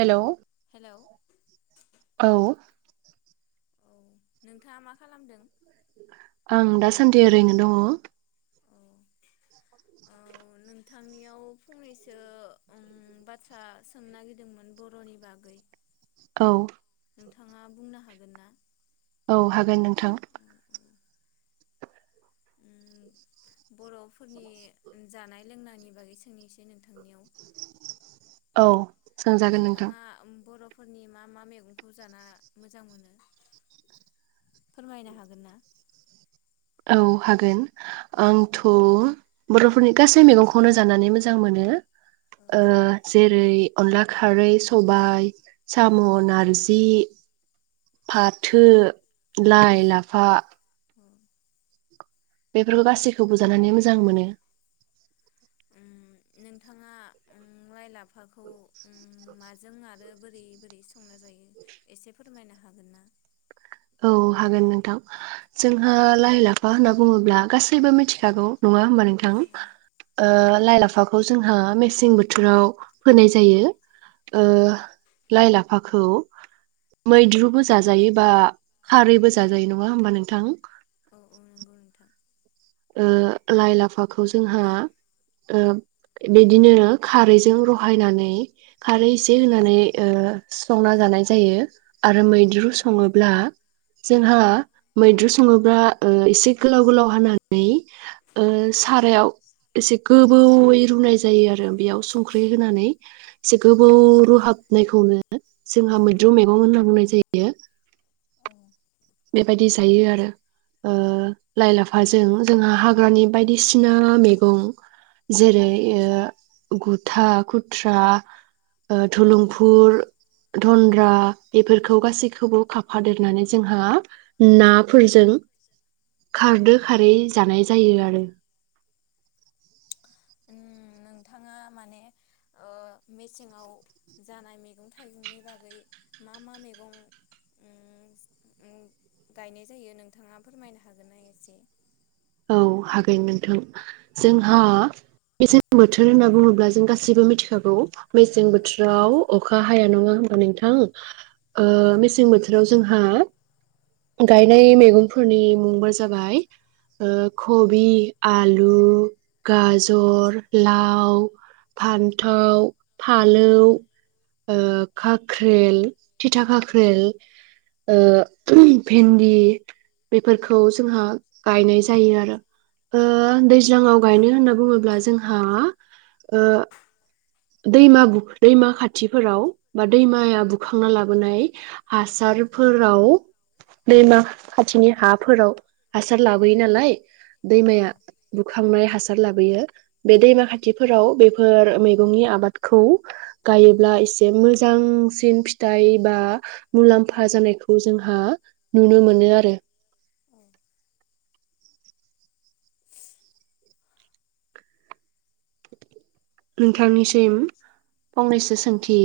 Hello hello औ। औ नोंथाङा मा खालामदों? आं दासान्दि ओरैनो दङ। औ औ नोंथांनियाव फंनैसो उम बाथ्रा सोंनो नागिरदोंमोन बर'नि बागै। औ। नोंथाङा बुंनो हागोन ना? औ हागोन नोंथां। उम बर'फोरनि जानाय लोंनायनि बागै सोंनिसै नोंथांनि औ। सोंजागोन नोंथां नोंथाङा बर' फोरनि मा मा मेगंखौ जाना मोजां मोनो फोरमायनो हागोन ना? औ हागोन औ आंथ' बर'फोरनि गासै मेगंखौनो जानानै मोजां मोनो औ जेरै अनला खारै, सबाय औ साम' नारजि फाथो लाइ लाफा औ बेफोरखो गासैखौबो जा जानानै मोजां औ औ मोनो। उम नोंथाङा उम लाइ लाफाखौ उम माजों आरो बोरै बोरै संना जायो एसे फोरमायनो हागोन ना? औ हागोन नोंथां जोंहा लाइ लाफा होनना बुङोब्ला गासैबो मिथिखागौ नङा होमबा नोंथां। ओ लाइ लाफाखौ जोंहा मेसें बोथोराव फानाय जायो औ ओ लाइ लाफाखौ मैद्रुबो जाजायो बा खारैबो जाजायो नङा होमबा नोंथां? औ औ नंगौ नोंथां ओ लाइ लाफाखौ जोंहा ओ बिदिनो खारैजों रहायनानै खारै एसे होनानै ओ संना जानाय जायो आरो औ मैद्रु सङोब्ला जोंहा मैद्रु सङोब्ला ओ एसे गोलाव गोलाव हानानै नै ओ सारायाव एसे गोबौयै रुनाय जायो आरो बेयाव संख्रै होनानै एसे औ गोबौ रुहाबनायखौ खौनो जोंहा मैद्रु मैगं होनना बुंनाय जायो। बेबायदि जायो आरो लाइ लाफाजों जोंहा हाग्रानि बायदिसिना बायसिना मैगं जेरै गुद गुथा खुथ्रा औ नोंथां धुलुंफुर बा बेफोरखौ गासैखौबो खाफादेरनानै जोंहा नाफोरजों औ खारदो खारै जानाय जायो आरो नोंथाङा माने ओ मेसेंङाव जानाय मैगं थाइगंनि बागै मा मा मैगं गायनाय जायो नोंथाङा फोरमायनो हागोनना एसे? औ हागोन नोंथां जोंहा मेसें बोथोर होनना बुङोब्ला जों गासैबो मिथिखागौ मेसें औ औ बोथोराव अखा हाया नङा नोंथां मेसें बोथोराव जोंहा गायनाय मैगंफोरनि मुंबा जाबाय कबि, आलु, गाजर, लाव, फान्थाव, फालौ, खाख्रेल, थिथा खाख्रेल, भिन्दि बेफोरखौ जोंहा बायनाय जायो आरो ओ दैज्लांआव गायनो होनना बुङोब्ला जों हा ओ दैमा दैमा खाथिफोराव बा दैमाया बुखांना लाबोनाय गायनो होनना बुङोब्ला जोंहा हासारफोराव दैमा खाथिनि हाफोराव हासार लाबोयो नालाय औ दैमाया बुखांनाय हासार हासार लाबोयो बे दैमा खाथिफोराव बेफोर मैगंनि आबादखौ गायोब्ला एसे मोजांसिन फिथाइ बा मुलाम्फा जानायखौ जोंहा नुनो मोनो आरो नोंथांनिसिम फंनैसो औ औ सोंथि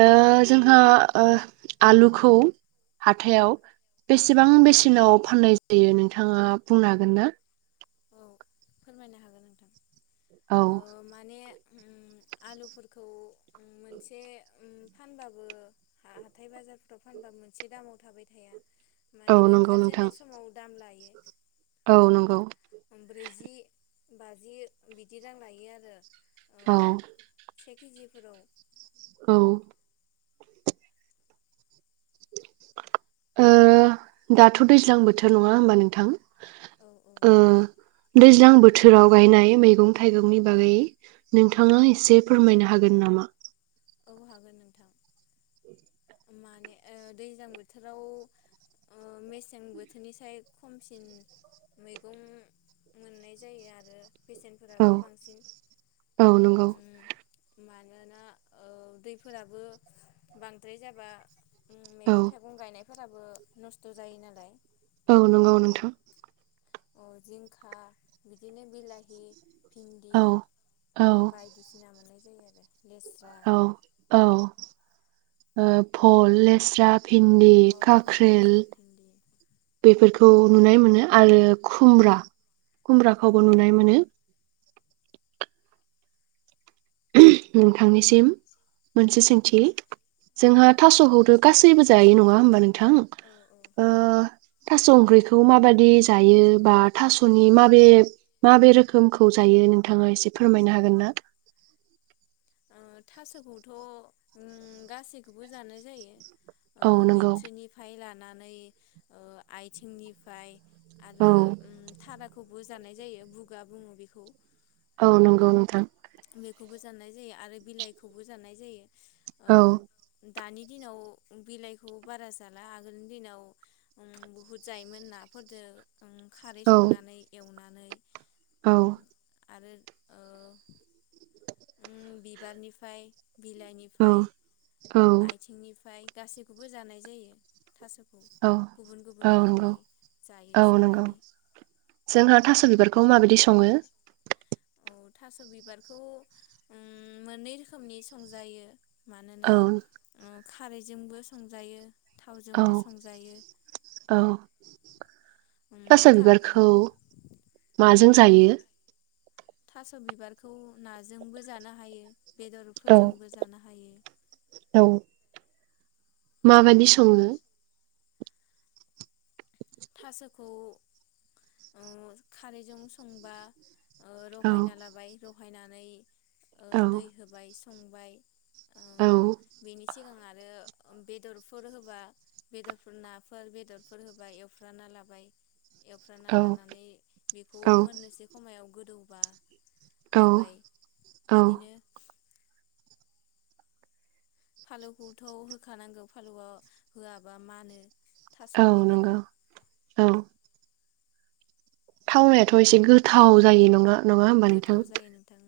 ओ जोंहा ओ आलुखौ हाथायाव बेसेबां बेसे नाव फाननाय जायो नों नोंथाङा बुंनो हागोन ना? औ फोरमायनो हागोन नोंथां। औ। ओ माने उम आलुफोरखौ उम मोनसे उम फानबाबो हाथाय बाजारफ्राव फानबाबो मोनसे दामाव थाबाय थाया - औ माने नंगौ नोंथां ओंखारजेननाय समाव दाम लायो औ नंगौ। ब्रैजि बाजि बिदि रां लायो आरो ओ औ से केजिफोराव औ ओ दाथ' दैज्लां बोथोर नङा होमबा नोंथां? औ औ ओ दैज्लां बोथोराव गायनाय मैगं थाइगंनि बागै नोंथाङा एसे फोरमायनो हागोन नामा? औ हागोन नोंथां माने ओ दैज्लां बोथोराव ओ मेसें बोथोरनिसाय खमसिन मैगं मोननाय जायो आरो औ बेसेनफोराबो बांसिन औ नंगौ उम मानो ओ दैफोराबो बांद्राय जाबा उम औ मैगं थाइगं गायनाय फोराबो नस्थ जायो नालाय औ नंगौ नोंथां अ जिंखा बिदिनो बिलाहि भिन्दि औ औ बायदिसिना मोनाय जायो आरो लेस्रा औ औ ओ फल लेस्रा भिन्दि औ काख्रिल लेस्रा भिन्दि बेफोरखौ खौ नुनाय मोनो आरो खुमब्रा औ खुमब्राखौवबो खुमब्रा नुनाय मोनो नोंथांनिसिम मोनसे सोंथि औ जोंहा बुं थास' खौथ गासैबो जायो नङा होमबा नों थां औ ओ थास' ओंख्रिखौ माबादि जायो बा थास'नि माबे माबे रोखोमखौ जायो नोंथाङा एसे फोरमायनो औ हागोन ना? औ ओ थास'खौथ' ओम गासैखौबो जानाय जायो ओ औ नंगौ बिट्रिनिफ्राय लाना नै ओ आइथिंनिफाय औ आरो ओम थारा खौबो जानाय जायो बुगा बुङो बेखौ औ नंगौ नोंथां बेखौबो जानाय जायो आरो बिलाइखौबो जानाय जायो। ओ औ दानि दिनाव बिलाइखौ बारा जाला आगोलनि दिनाव ओम बुहुद जायोमोन नाफोरजो खारै औ संनानै एवना औ। ओम बिबारनिफाय। औ बिलाइनिफाय आथिंनिफाय। गासैखौबो जानाय जायो थास औ औ नंगौ जायो औ नंगौ संनानै जोंहा थास बिबारखौ माबायदि सङो औ थास बिबारखौ ओम मोननै रोखोमनि संजायो। मानोना औ खारैजोंबो संजायो। औ थावजोंबो संजायो औ उम थास था उम बिबारखौ माजों जायो? थास बिबारखौ नाजोंबो जानो हायो। औ बेदरफोरजोंबो जानो हायो। माबादि सङो? थासखौ ओ खारैजों संबा औ रहायना लाबाय र हायनानै ओ औ दै होबाय संबाय औ ओम बेनि सिगां आरो ओ बेदरफोर होबा बेरफोर नाफोर बेदरफोर होबा एव फ्राना लाबाय एवफ्राना औ लानानै बेखौ मोननोसै खमायाव गोदौबा औ होबाय औ बिदिनो फालौखौथ होखानांगौ फालौआव होआबा मानो थास' औ बिबाराव नंगौ औ थावनायाथ एसे गोथाव जायो नङा नङा होमबा नोंथां गोथाव जायो नोंथां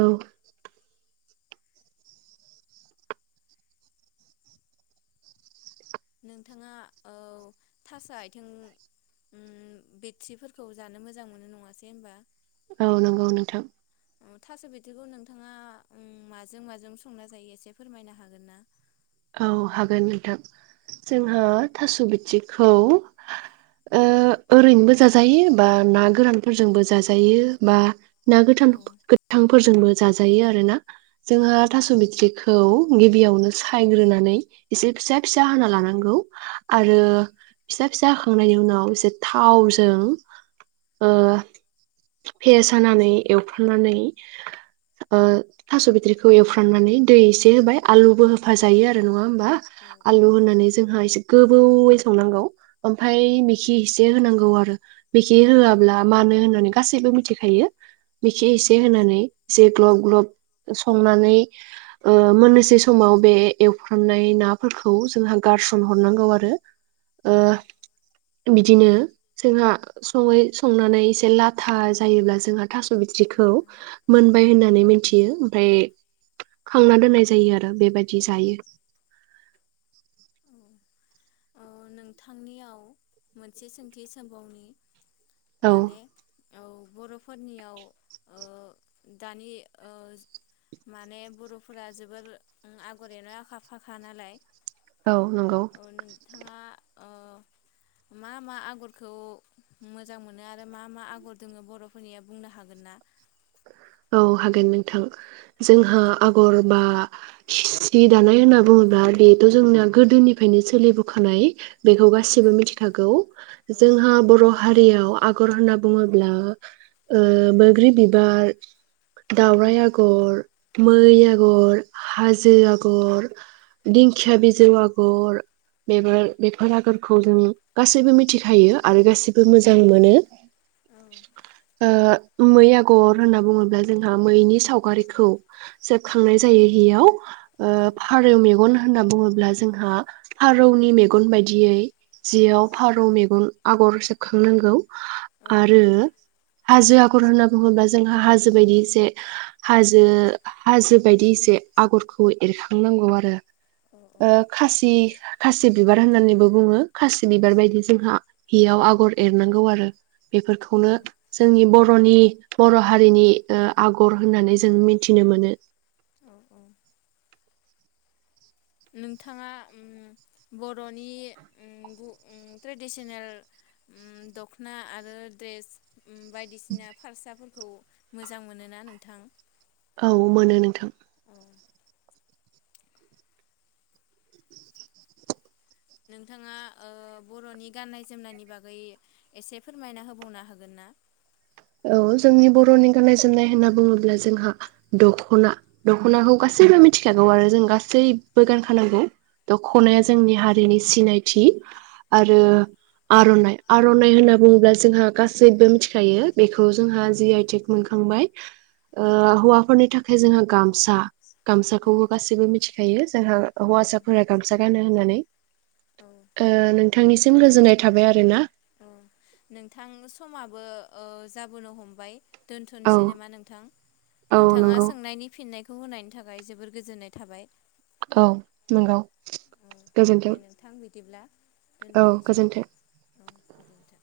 औ [inaudible] नोंथाङा औ थास' आथिं ओ बेथ्रिफोरखौ जानो मोजां मोनो नङासै होनबा? औ नंगौ नोंथां थास' बिथ्रिखौ नोंथाङा उम माजों माजों संना जायो एसे फोरमायनो हागोन ना? औ हागोन नोंथां जोंहा थास बिथरिखौ ओ ओरैनोबो जाजायो बा ना गोरानफोरजोंबो जाजायो बा ना गोथां औ गोथांफोरजोंबो जाजायो आरो ना औ जोंहा औ थास बिथरिखौ बेयावनोसो खायग्रोनानै एसे फिसा फिसा हाना लानांगौ औ आरो फिसा फिसा हाखांनायनि उनाव एसे थावजों ओ फेेज हानानै एवफ्रामनानै ओ थास बिथ्रिखौ एवफ्रामनानै दै एसे होबाय आलुबो होफा जायो आरो नङा होमबा औ औ आलु होनानै जोंहा एसे गोबौयै संनांगौ ओमफ्राय मिखि एसे होनांगौ आरो बिखि होआब्ला मानो होननानै गासैबो मिथिखायो औ मिखि एसे होनानै जे ग्लब ग्लब संनानै ओ मोननोसै समाव बे एवफ्रामनाय ना फोरखौ जोंहा गारसन हरनांगौ आरो ओ औ बिदिनो जोंहा सङै संनानै एसे लाथा जायोब्ला जोंहा थास बिथरिखौ मोनबाय होनना नानै मिनथियो ओमफ्राय खांना दोन्नाय जायो आरो बेबाय जायो ओ नोंथांनियाव मोनसे सोंथि सोंबावनि औ माने औ बरफोरनियाव ओ दानि ओ माने बरफोरा जोबोर आगर एरनाया आखा फाखा नालाय औ नंगौ आ‌ अ मा मा आगरखौ मोजां मोनो आरो मा मा आगर दोङो बरफोरनिया बुंनो हागोन ना। औ हागोन नोंथां जोंहा आगर बा सि दानाय होनना बुङोब्ला बेबो जोंनाया गोदोनिफ्रायनो सोलिबोखानाय। औ बेखौ गासिबो मिथिखागौ औ जोंहा बर हारि बेयाव आगर होनना बुङोब्ला ओ बैग्रि बिबार औ दावराइ आगर मै आगर हाजो आगर दिंखिया बिजौ आगर बेबोर बेफोर आगरखौ जों गासैबो मिथिखायो आरो गासैबो मोजां मोनो। औ ओ मै आगर होनना बुङो जोंहा मैनि सावगारिखौ सेबखांनाय जायो हियाव ओ औ फारौ मेगन हो होनना बुङोब्ला जोंहा फारौनि मेगन बायदियै जियाव फारौ मेगन आगर सेबखांनांगौ आरो हाजो आगर होनना बुङोब्ला जोंहा हाजो हाजो बायदि एसे हाजो हाजो बायदि एसे आगरखौ एरखांनांगौ आरो औ ओ खासि खासि बिबार होननानैबो बुङो खासि बिबार बायदि जोंहा हियाव आगर एरनांगौ आरो औ बेफोरखौनो जोंनि बरनि बर हारिनि ओ आगर होननानै जों मिथिनो मोनो। औ औ नोंथाङा ओम बरनि ओम ओम ट्रेडिसनेल ओम दखना आरो द्रेस ओ बायदिसिना फारसाफोर खौ मोजां मोनोना नोंथां औ मोनो नोंथां औ नोंथाङा ओ बरनि गाननाय जोमनायनि बागै एसे फोरमायना होबावनो हागोनना औ जोंनि बरनि गाननाय जोमनाय होनना बुङोब्ला जोंहा दखना दखनाखौ गासैबो मिथिखागौ आरो जों गासैबो गानखानांगौ औ दख'नाया जोंनि हारिनि सिनायथ थि। आरो आर'नाइ आर'नाइ होन्ना बुङोब्ला जोंहा गासैबो मिथिखायो। औ जोंहा जि आइ टेक मोनखा खांबाय। ओ हौवाफोरनि थाखाय फाय जोंहा गामसा गामसाखौ गाससिबो मिथि खायोस जोंहा हौवासाफोरा गामसा गानो होन्नानै। ओ नोंथांनिसिम गोजोन्नाय थाबाय आरोना। औ नोंथां समाबो ओ जाबोनो हमबाय। औ दोन्थनोसै नामा नोंथां? औ नोंथाङा नंगौ सोंनायनि फिननायखौ खौ होनायनि थाखाय जोबोर गोजोन्नाय थाबाय। औ नोंगौ। ओ दे नोंथां बिदिब्ला औ दोन्थनोसै गोजोन्थों औ गोजोन्थों।